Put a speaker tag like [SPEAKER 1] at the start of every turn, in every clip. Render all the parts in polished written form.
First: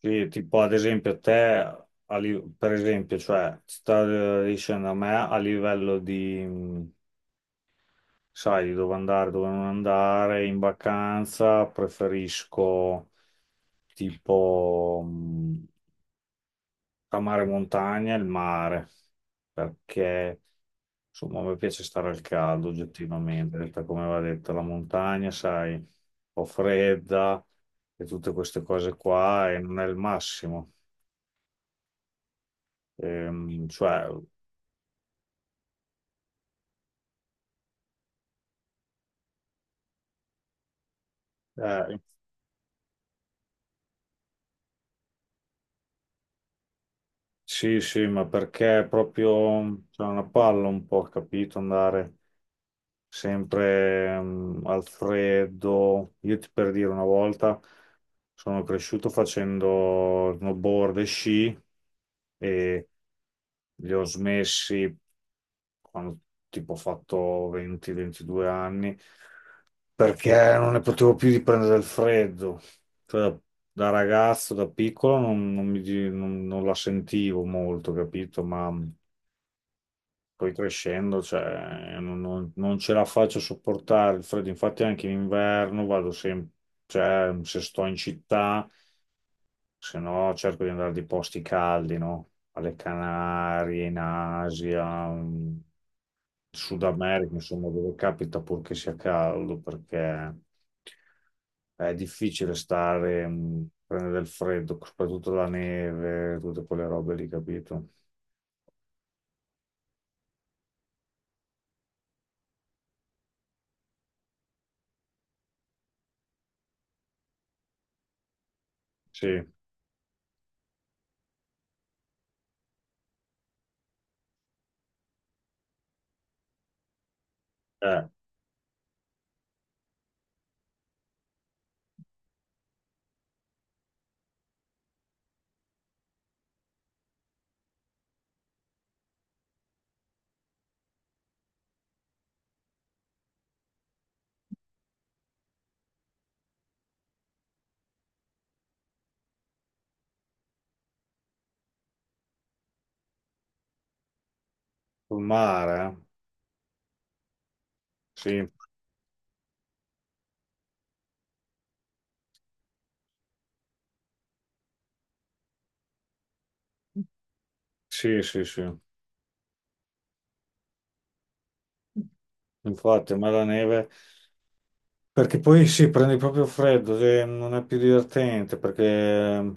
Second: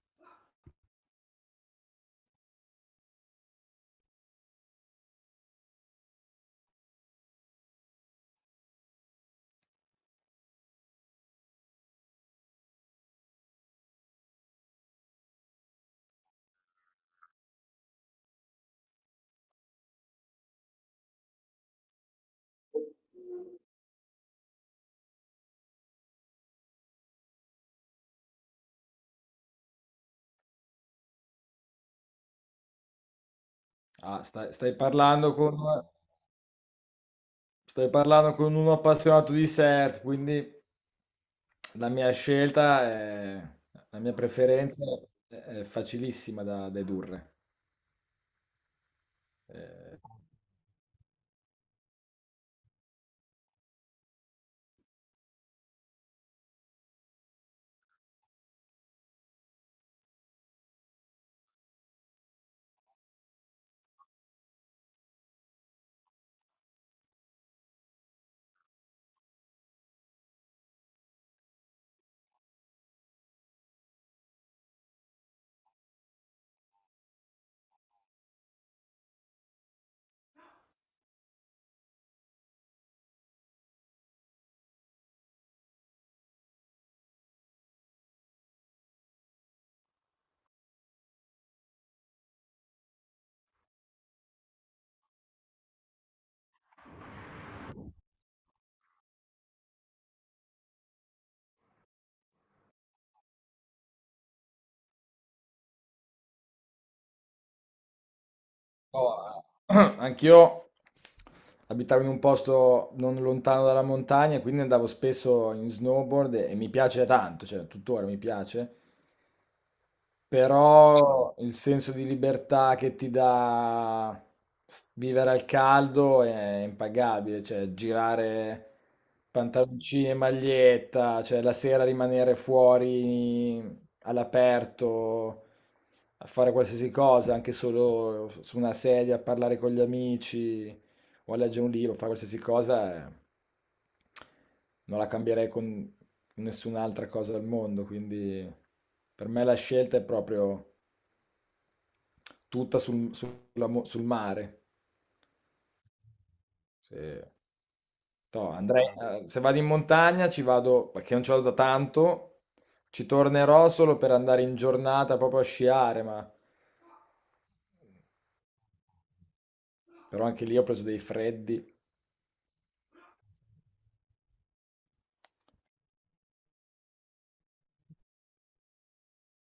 [SPEAKER 1] Sì, tipo ad esempio te, per esempio, cioè, ti sta dicendo a me a livello di, sai, di dove andare, dove non andare. In vacanza preferisco tipo, tra mare e montagna, e il mare, perché insomma mi piace stare al caldo oggettivamente, detta come va detto. La montagna, sai, un po' fredda e tutte queste cose qua, e non è il massimo. Cioè,
[SPEAKER 2] Ah, stai parlando con uno appassionato di surf, quindi la
[SPEAKER 1] eh,
[SPEAKER 2] mia scelta, è, la mia preferenza è, è facilissima da dedurre.
[SPEAKER 1] sì, sì, ma perché è proprio
[SPEAKER 2] Eh,
[SPEAKER 1] c'è una palla un po', capito? Andare sempre al freddo. Io ti per dire una volta sono cresciuto facendo snowboard e sci, e li ho smessi quando tipo ho fatto 20-22 anni, perché non ne potevo più di prendere il freddo. Cioè, da ragazzo, da piccolo, non mi non la sentivo molto, capito? Ma poi crescendo, cioè, non ce la faccio a sopportare il freddo. Infatti anche in inverno vado sempre, cioè, se sto in città, se no cerco di andare di posti caldi, no? Alle Canarie, in Asia, in Sud America, insomma, dove capita, purché sia caldo, perché è difficile stare, prendere del freddo, soprattutto la neve, tutte quelle robe lì, capito?
[SPEAKER 2] oh, anch'io abitavo in un posto non lontano dalla montagna, quindi andavo spesso in snowboard e mi piace tanto, cioè tuttora mi piace.
[SPEAKER 1] Sì,
[SPEAKER 2] Però il senso di libertà che ti dà vivere al caldo è impagabile, cioè girare pantaloncini e maglietta, cioè la sera rimanere fuori all'aperto a fare qualsiasi cosa, anche solo su una sedia a parlare con gli amici o a leggere un libro, fare qualsiasi cosa, non la cambierei con nessun'altra cosa al mondo. Quindi per me la scelta è proprio tutta sul mare.
[SPEAKER 1] sul mare, eh?
[SPEAKER 2] Se,
[SPEAKER 1] Sì,
[SPEAKER 2] to, andrei, Se vado in montagna ci vado, perché non ci vado da tanto, ci tornerò solo per andare in giornata proprio a sciare, ma
[SPEAKER 1] sì, sì, sì.
[SPEAKER 2] però anche lì ho preso dei freddi.
[SPEAKER 1] Infatti, a me la neve. Perché poi sì, prendi proprio freddo, cioè, non è più divertente, perché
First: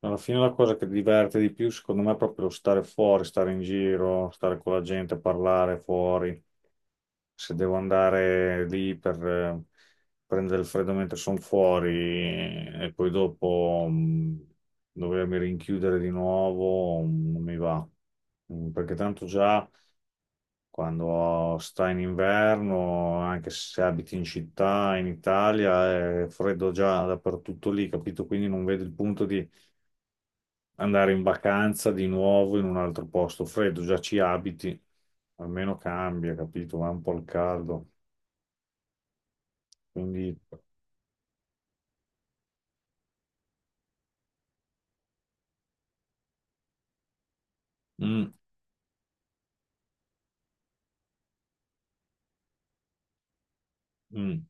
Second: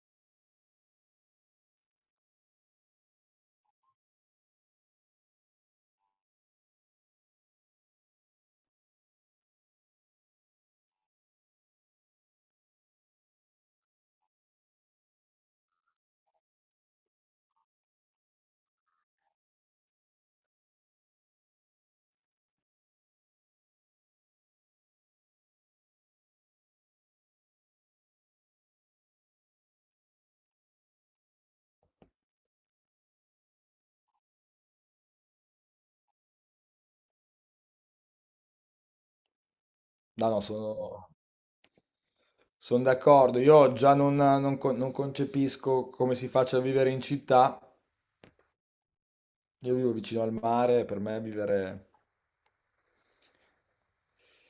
[SPEAKER 1] alla fine la cosa che diverte di più, secondo me, è proprio lo stare fuori, stare in giro, stare con la gente, parlare fuori. Se devo andare lì per prendere il freddo mentre sono fuori e poi dopo dovermi rinchiudere di nuovo, non mi va. Perché tanto già. Quando sta in inverno, anche se abiti in città, in Italia, è freddo già dappertutto lì, capito? Quindi non vedo il punto di andare in vacanza di nuovo in un altro posto freddo. Già ci abiti, almeno cambia, capito? Va un po' al caldo.
[SPEAKER 2] No,
[SPEAKER 1] Quindi,
[SPEAKER 2] no, sono, Sono d'accordo. Io già non concepisco come si faccia a vivere in città.
[SPEAKER 1] mm,
[SPEAKER 2] Io vivo vicino al mare, per me vivere...
[SPEAKER 1] mm,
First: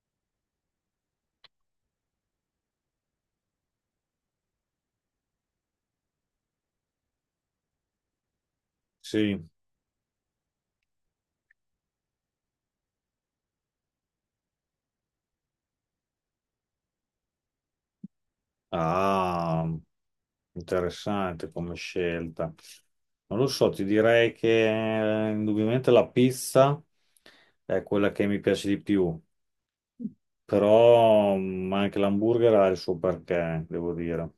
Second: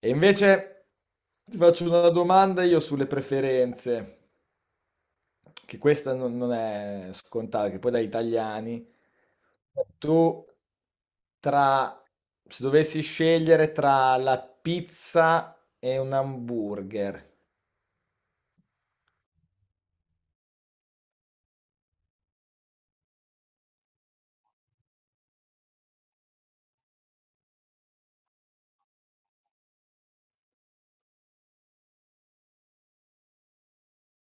[SPEAKER 2] E invece ti faccio una domanda io sulle preferenze, che questa non è scontata, che poi da italiani.
[SPEAKER 1] sì,
[SPEAKER 2] Tu tra... se dovessi scegliere tra la pizza e un hamburger,
[SPEAKER 1] ah, interessante come scelta. Non lo so, ti direi che indubbiamente la pizza è quella che mi piace di più. Però anche l'hamburger ha il suo perché, devo dire.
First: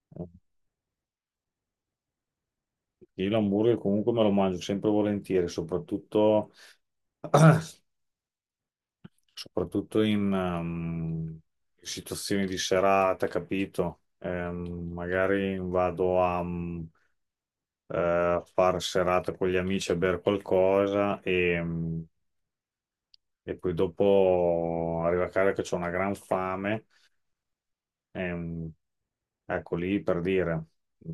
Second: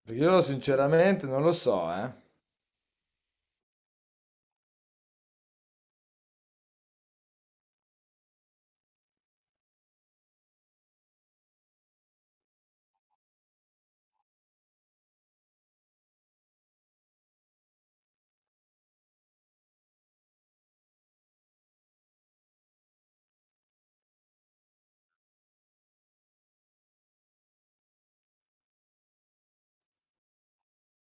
[SPEAKER 2] perché io sinceramente non lo so, eh.
[SPEAKER 1] Io l'hamburger comunque me lo mangio sempre volentieri, soprattutto, soprattutto in situazioni di serata, capito? Magari vado a, fare serata con gli amici a bere qualcosa e poi dopo arrivo a casa che ho una gran fame. Ehm, ecco lì per dire, gli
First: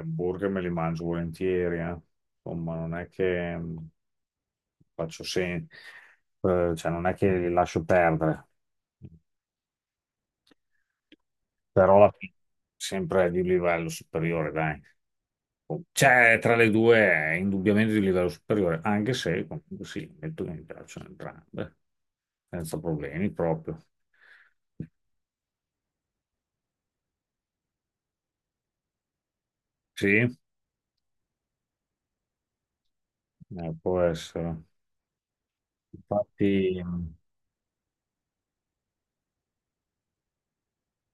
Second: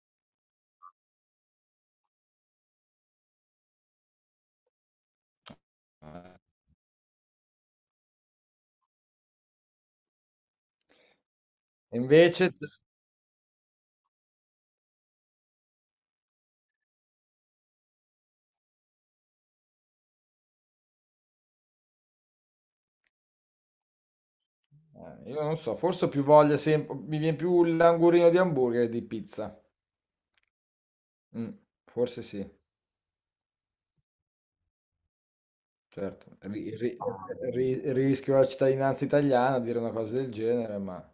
[SPEAKER 1] hamburger me li mangio volentieri, eh. Insomma, non è che, faccio sen- cioè non è che li lascio perdere, però
[SPEAKER 2] E
[SPEAKER 1] alla fine
[SPEAKER 2] invece, t
[SPEAKER 1] sempre di un livello superiore, dai. C'è tra le due è indubbiamente di livello superiore, anche se comunque sì, metto che mi piacciono entrambe, senza problemi proprio.
[SPEAKER 2] Io non so, forse ho più voglia sem mi vien più l'angurino di hamburger che di pizza.
[SPEAKER 1] Sì,
[SPEAKER 2] Mh, forse sì,
[SPEAKER 1] può essere.
[SPEAKER 2] certo. Ri
[SPEAKER 1] Infatti.
[SPEAKER 2] ri
[SPEAKER 1] Mm,
[SPEAKER 2] ri Rischio la cittadinanza italiana a dire una cosa del genere, ma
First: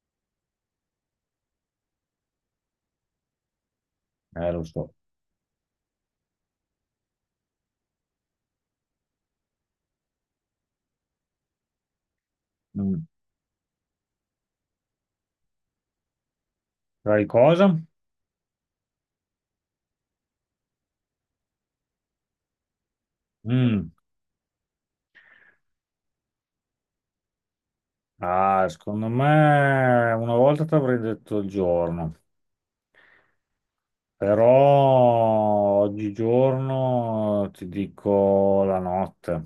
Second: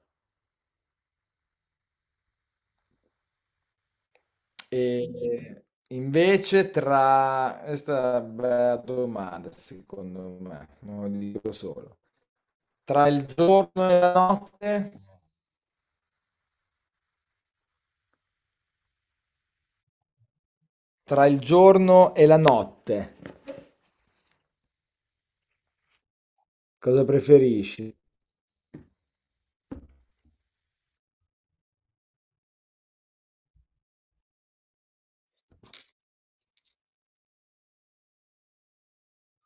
[SPEAKER 1] eh, lo so.
[SPEAKER 2] ehm, invece tra questa è una bella domanda secondo me, non lo dico solo.
[SPEAKER 1] Mm.
[SPEAKER 2] Tra il giorno e la notte?
[SPEAKER 1] Sai cosa?
[SPEAKER 2] Tra il giorno e la notte,
[SPEAKER 1] Mm.
[SPEAKER 2] cosa preferisci?
[SPEAKER 1] Ah, secondo me una volta ti avrei detto il giorno, però oggigiorno ti dico la notte.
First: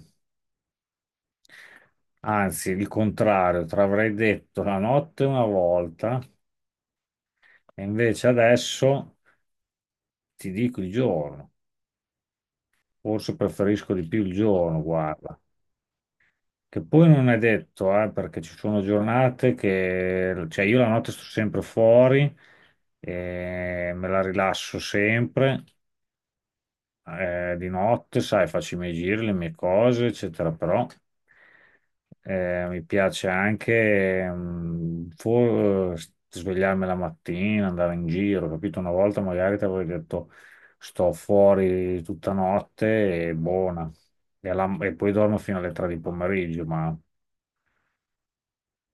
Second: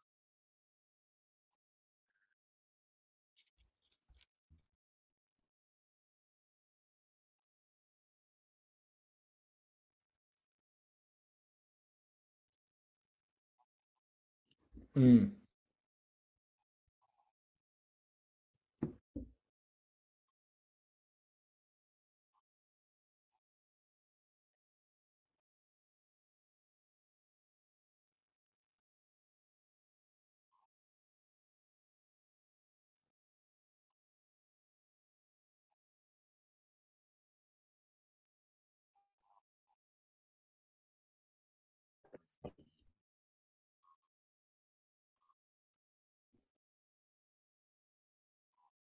[SPEAKER 1] Anzi, il contrario, ti avrei detto la notte una volta, e invece adesso ti dico il giorno. Forse preferisco di più il giorno,
[SPEAKER 2] Mh,
[SPEAKER 1] guarda. Che poi non è detto, perché ci sono giornate che, cioè io la notte sto sempre fuori, e me la rilasso sempre, di notte, sai, faccio i miei giri, le mie cose, eccetera, però mi piace anche, svegliarmi la mattina, andare in giro, capito? Una volta magari ti avevo detto sto fuori tutta notte e buona, e poi dormo fino alle 3 di pomeriggio, ma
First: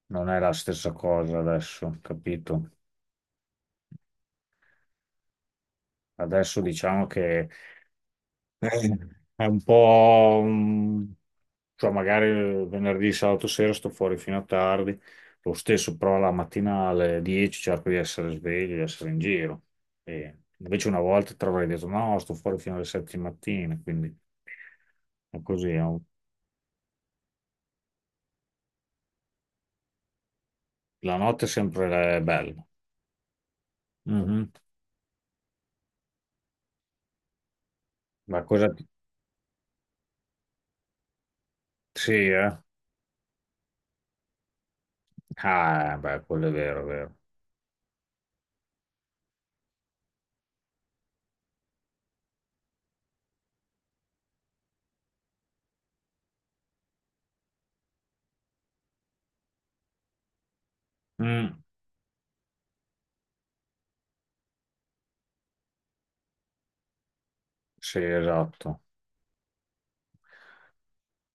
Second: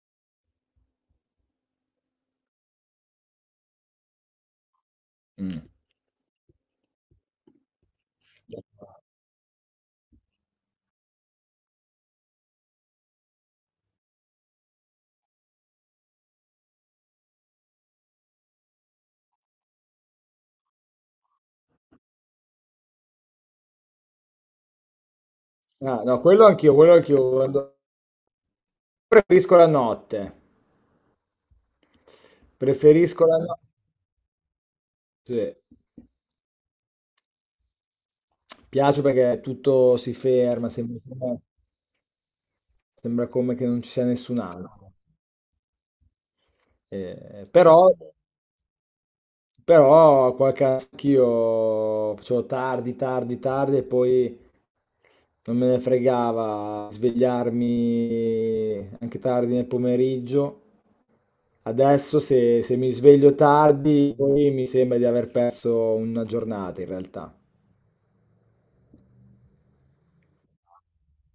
[SPEAKER 1] non è la stessa cosa adesso, capito?
[SPEAKER 2] mh.
[SPEAKER 1] Adesso diciamo che, eh, è un po'... cioè magari venerdì, sabato sera sto fuori fino a tardi, lo stesso però la mattina alle 10 cerco di essere sveglio, di essere in giro. E invece una volta ti avrei detto no, sto fuori fino alle 7 di mattina, quindi è così.
[SPEAKER 2] Ah, no, quello anch'io. Preferisco la notte.
[SPEAKER 1] La notte è sempre bella.
[SPEAKER 2] Preferisco la notte.
[SPEAKER 1] Mhm.
[SPEAKER 2] Sì.
[SPEAKER 1] Ma cosa...
[SPEAKER 2] Piace perché tutto si ferma,
[SPEAKER 1] Sì, eh?
[SPEAKER 2] sembra come che non ci sia nessun altro.
[SPEAKER 1] Ah, beh, quello è vero, è vero.
[SPEAKER 2] Eh, però, Però qualche anch'io facevo tardi e poi non me ne fregava svegliarmi anche tardi nel pomeriggio.
[SPEAKER 1] Mm.
[SPEAKER 2] Adesso se mi sveglio tardi, poi mi sembra di aver perso una giornata in realtà.
[SPEAKER 1] Sì, esatto.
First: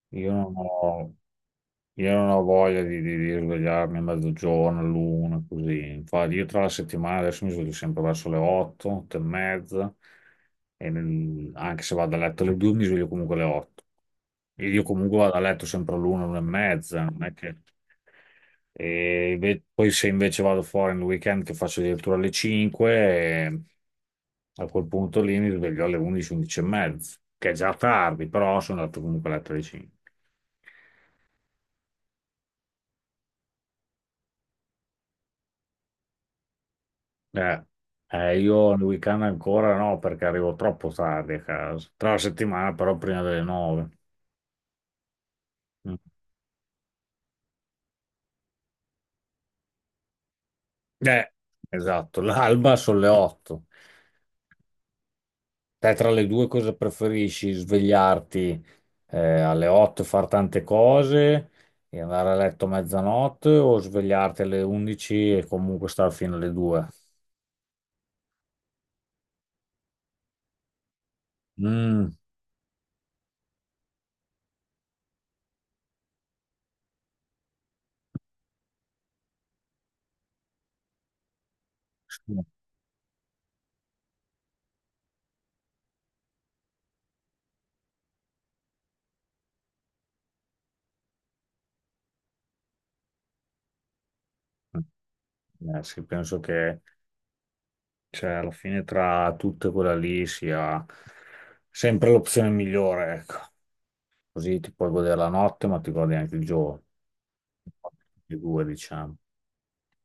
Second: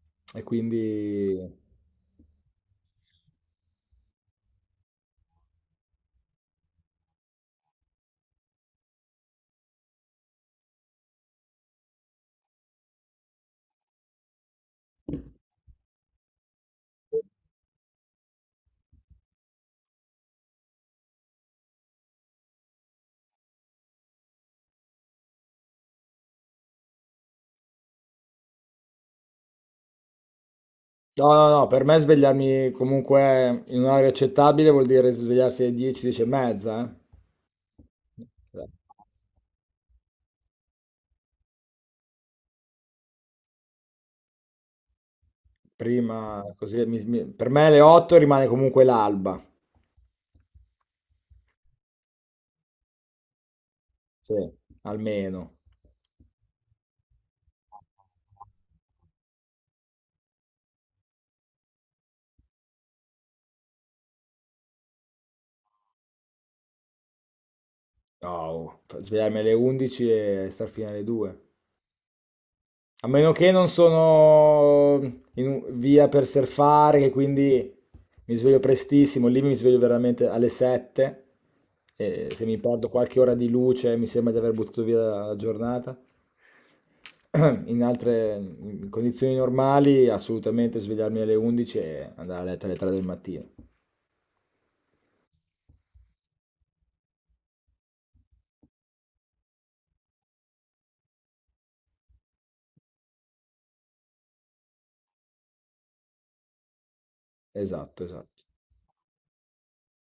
[SPEAKER 1] Io
[SPEAKER 2] E
[SPEAKER 1] non ho,
[SPEAKER 2] quindi...
[SPEAKER 1] io non ho voglia di, di svegliarmi a mezzogiorno, l'una, così. Infatti, io tra la settimana adesso mi sveglio sempre verso le 8, 8 e mezza, anche se vado a letto alle 2 mi sveglio comunque alle 8. E io comunque vado a letto sempre all'una, l'una e mezza, non è che... poi se invece vado fuori nel weekend che faccio addirittura alle 5, eh, a quel punto lì mi sveglio alle 11, 11 e mezza, che è già tardi, però sono andato comunque a letto alle 5.
[SPEAKER 2] No, per me svegliarmi comunque in un'ora accettabile vuol dire svegliarsi alle 10, 10 e mezza.
[SPEAKER 1] Eh,
[SPEAKER 2] eh.
[SPEAKER 1] io nel weekend ancora no, perché arrivo troppo tardi a casa. Tra la settimana, però, prima delle 9. Mm.
[SPEAKER 2] Prima, così, per me alle 8 rimane comunque l'alba,
[SPEAKER 1] Eh, esatto. L'alba sono le 8.
[SPEAKER 2] sì, almeno.
[SPEAKER 1] Te tra le due cosa preferisci? Svegliarti alle 8 e fare tante cose e andare a letto a mezzanotte, o svegliarti alle 11 e comunque stare fino alle 2?
[SPEAKER 2] No, svegliarmi alle 11 e star fino alle 2.
[SPEAKER 1] Mm,
[SPEAKER 2] A meno che non sono via per surfare, che quindi mi sveglio prestissimo, lì mi sveglio veramente alle 7 e
[SPEAKER 1] sì.
[SPEAKER 2] se mi perdo qualche ora di luce mi sembra di aver buttato via la giornata. In condizioni normali assolutamente svegliarmi alle 11 e andare a letto alle 3 del mattino.
[SPEAKER 1] Sì, penso che cioè, alla fine tra tutte quella lì sia sempre l'opzione migliore, ecco. Così ti puoi godere la notte, ma ti godi anche il giorno.
[SPEAKER 2] Esatto,
[SPEAKER 1] Le
[SPEAKER 2] esatto.
[SPEAKER 1] due, diciamo.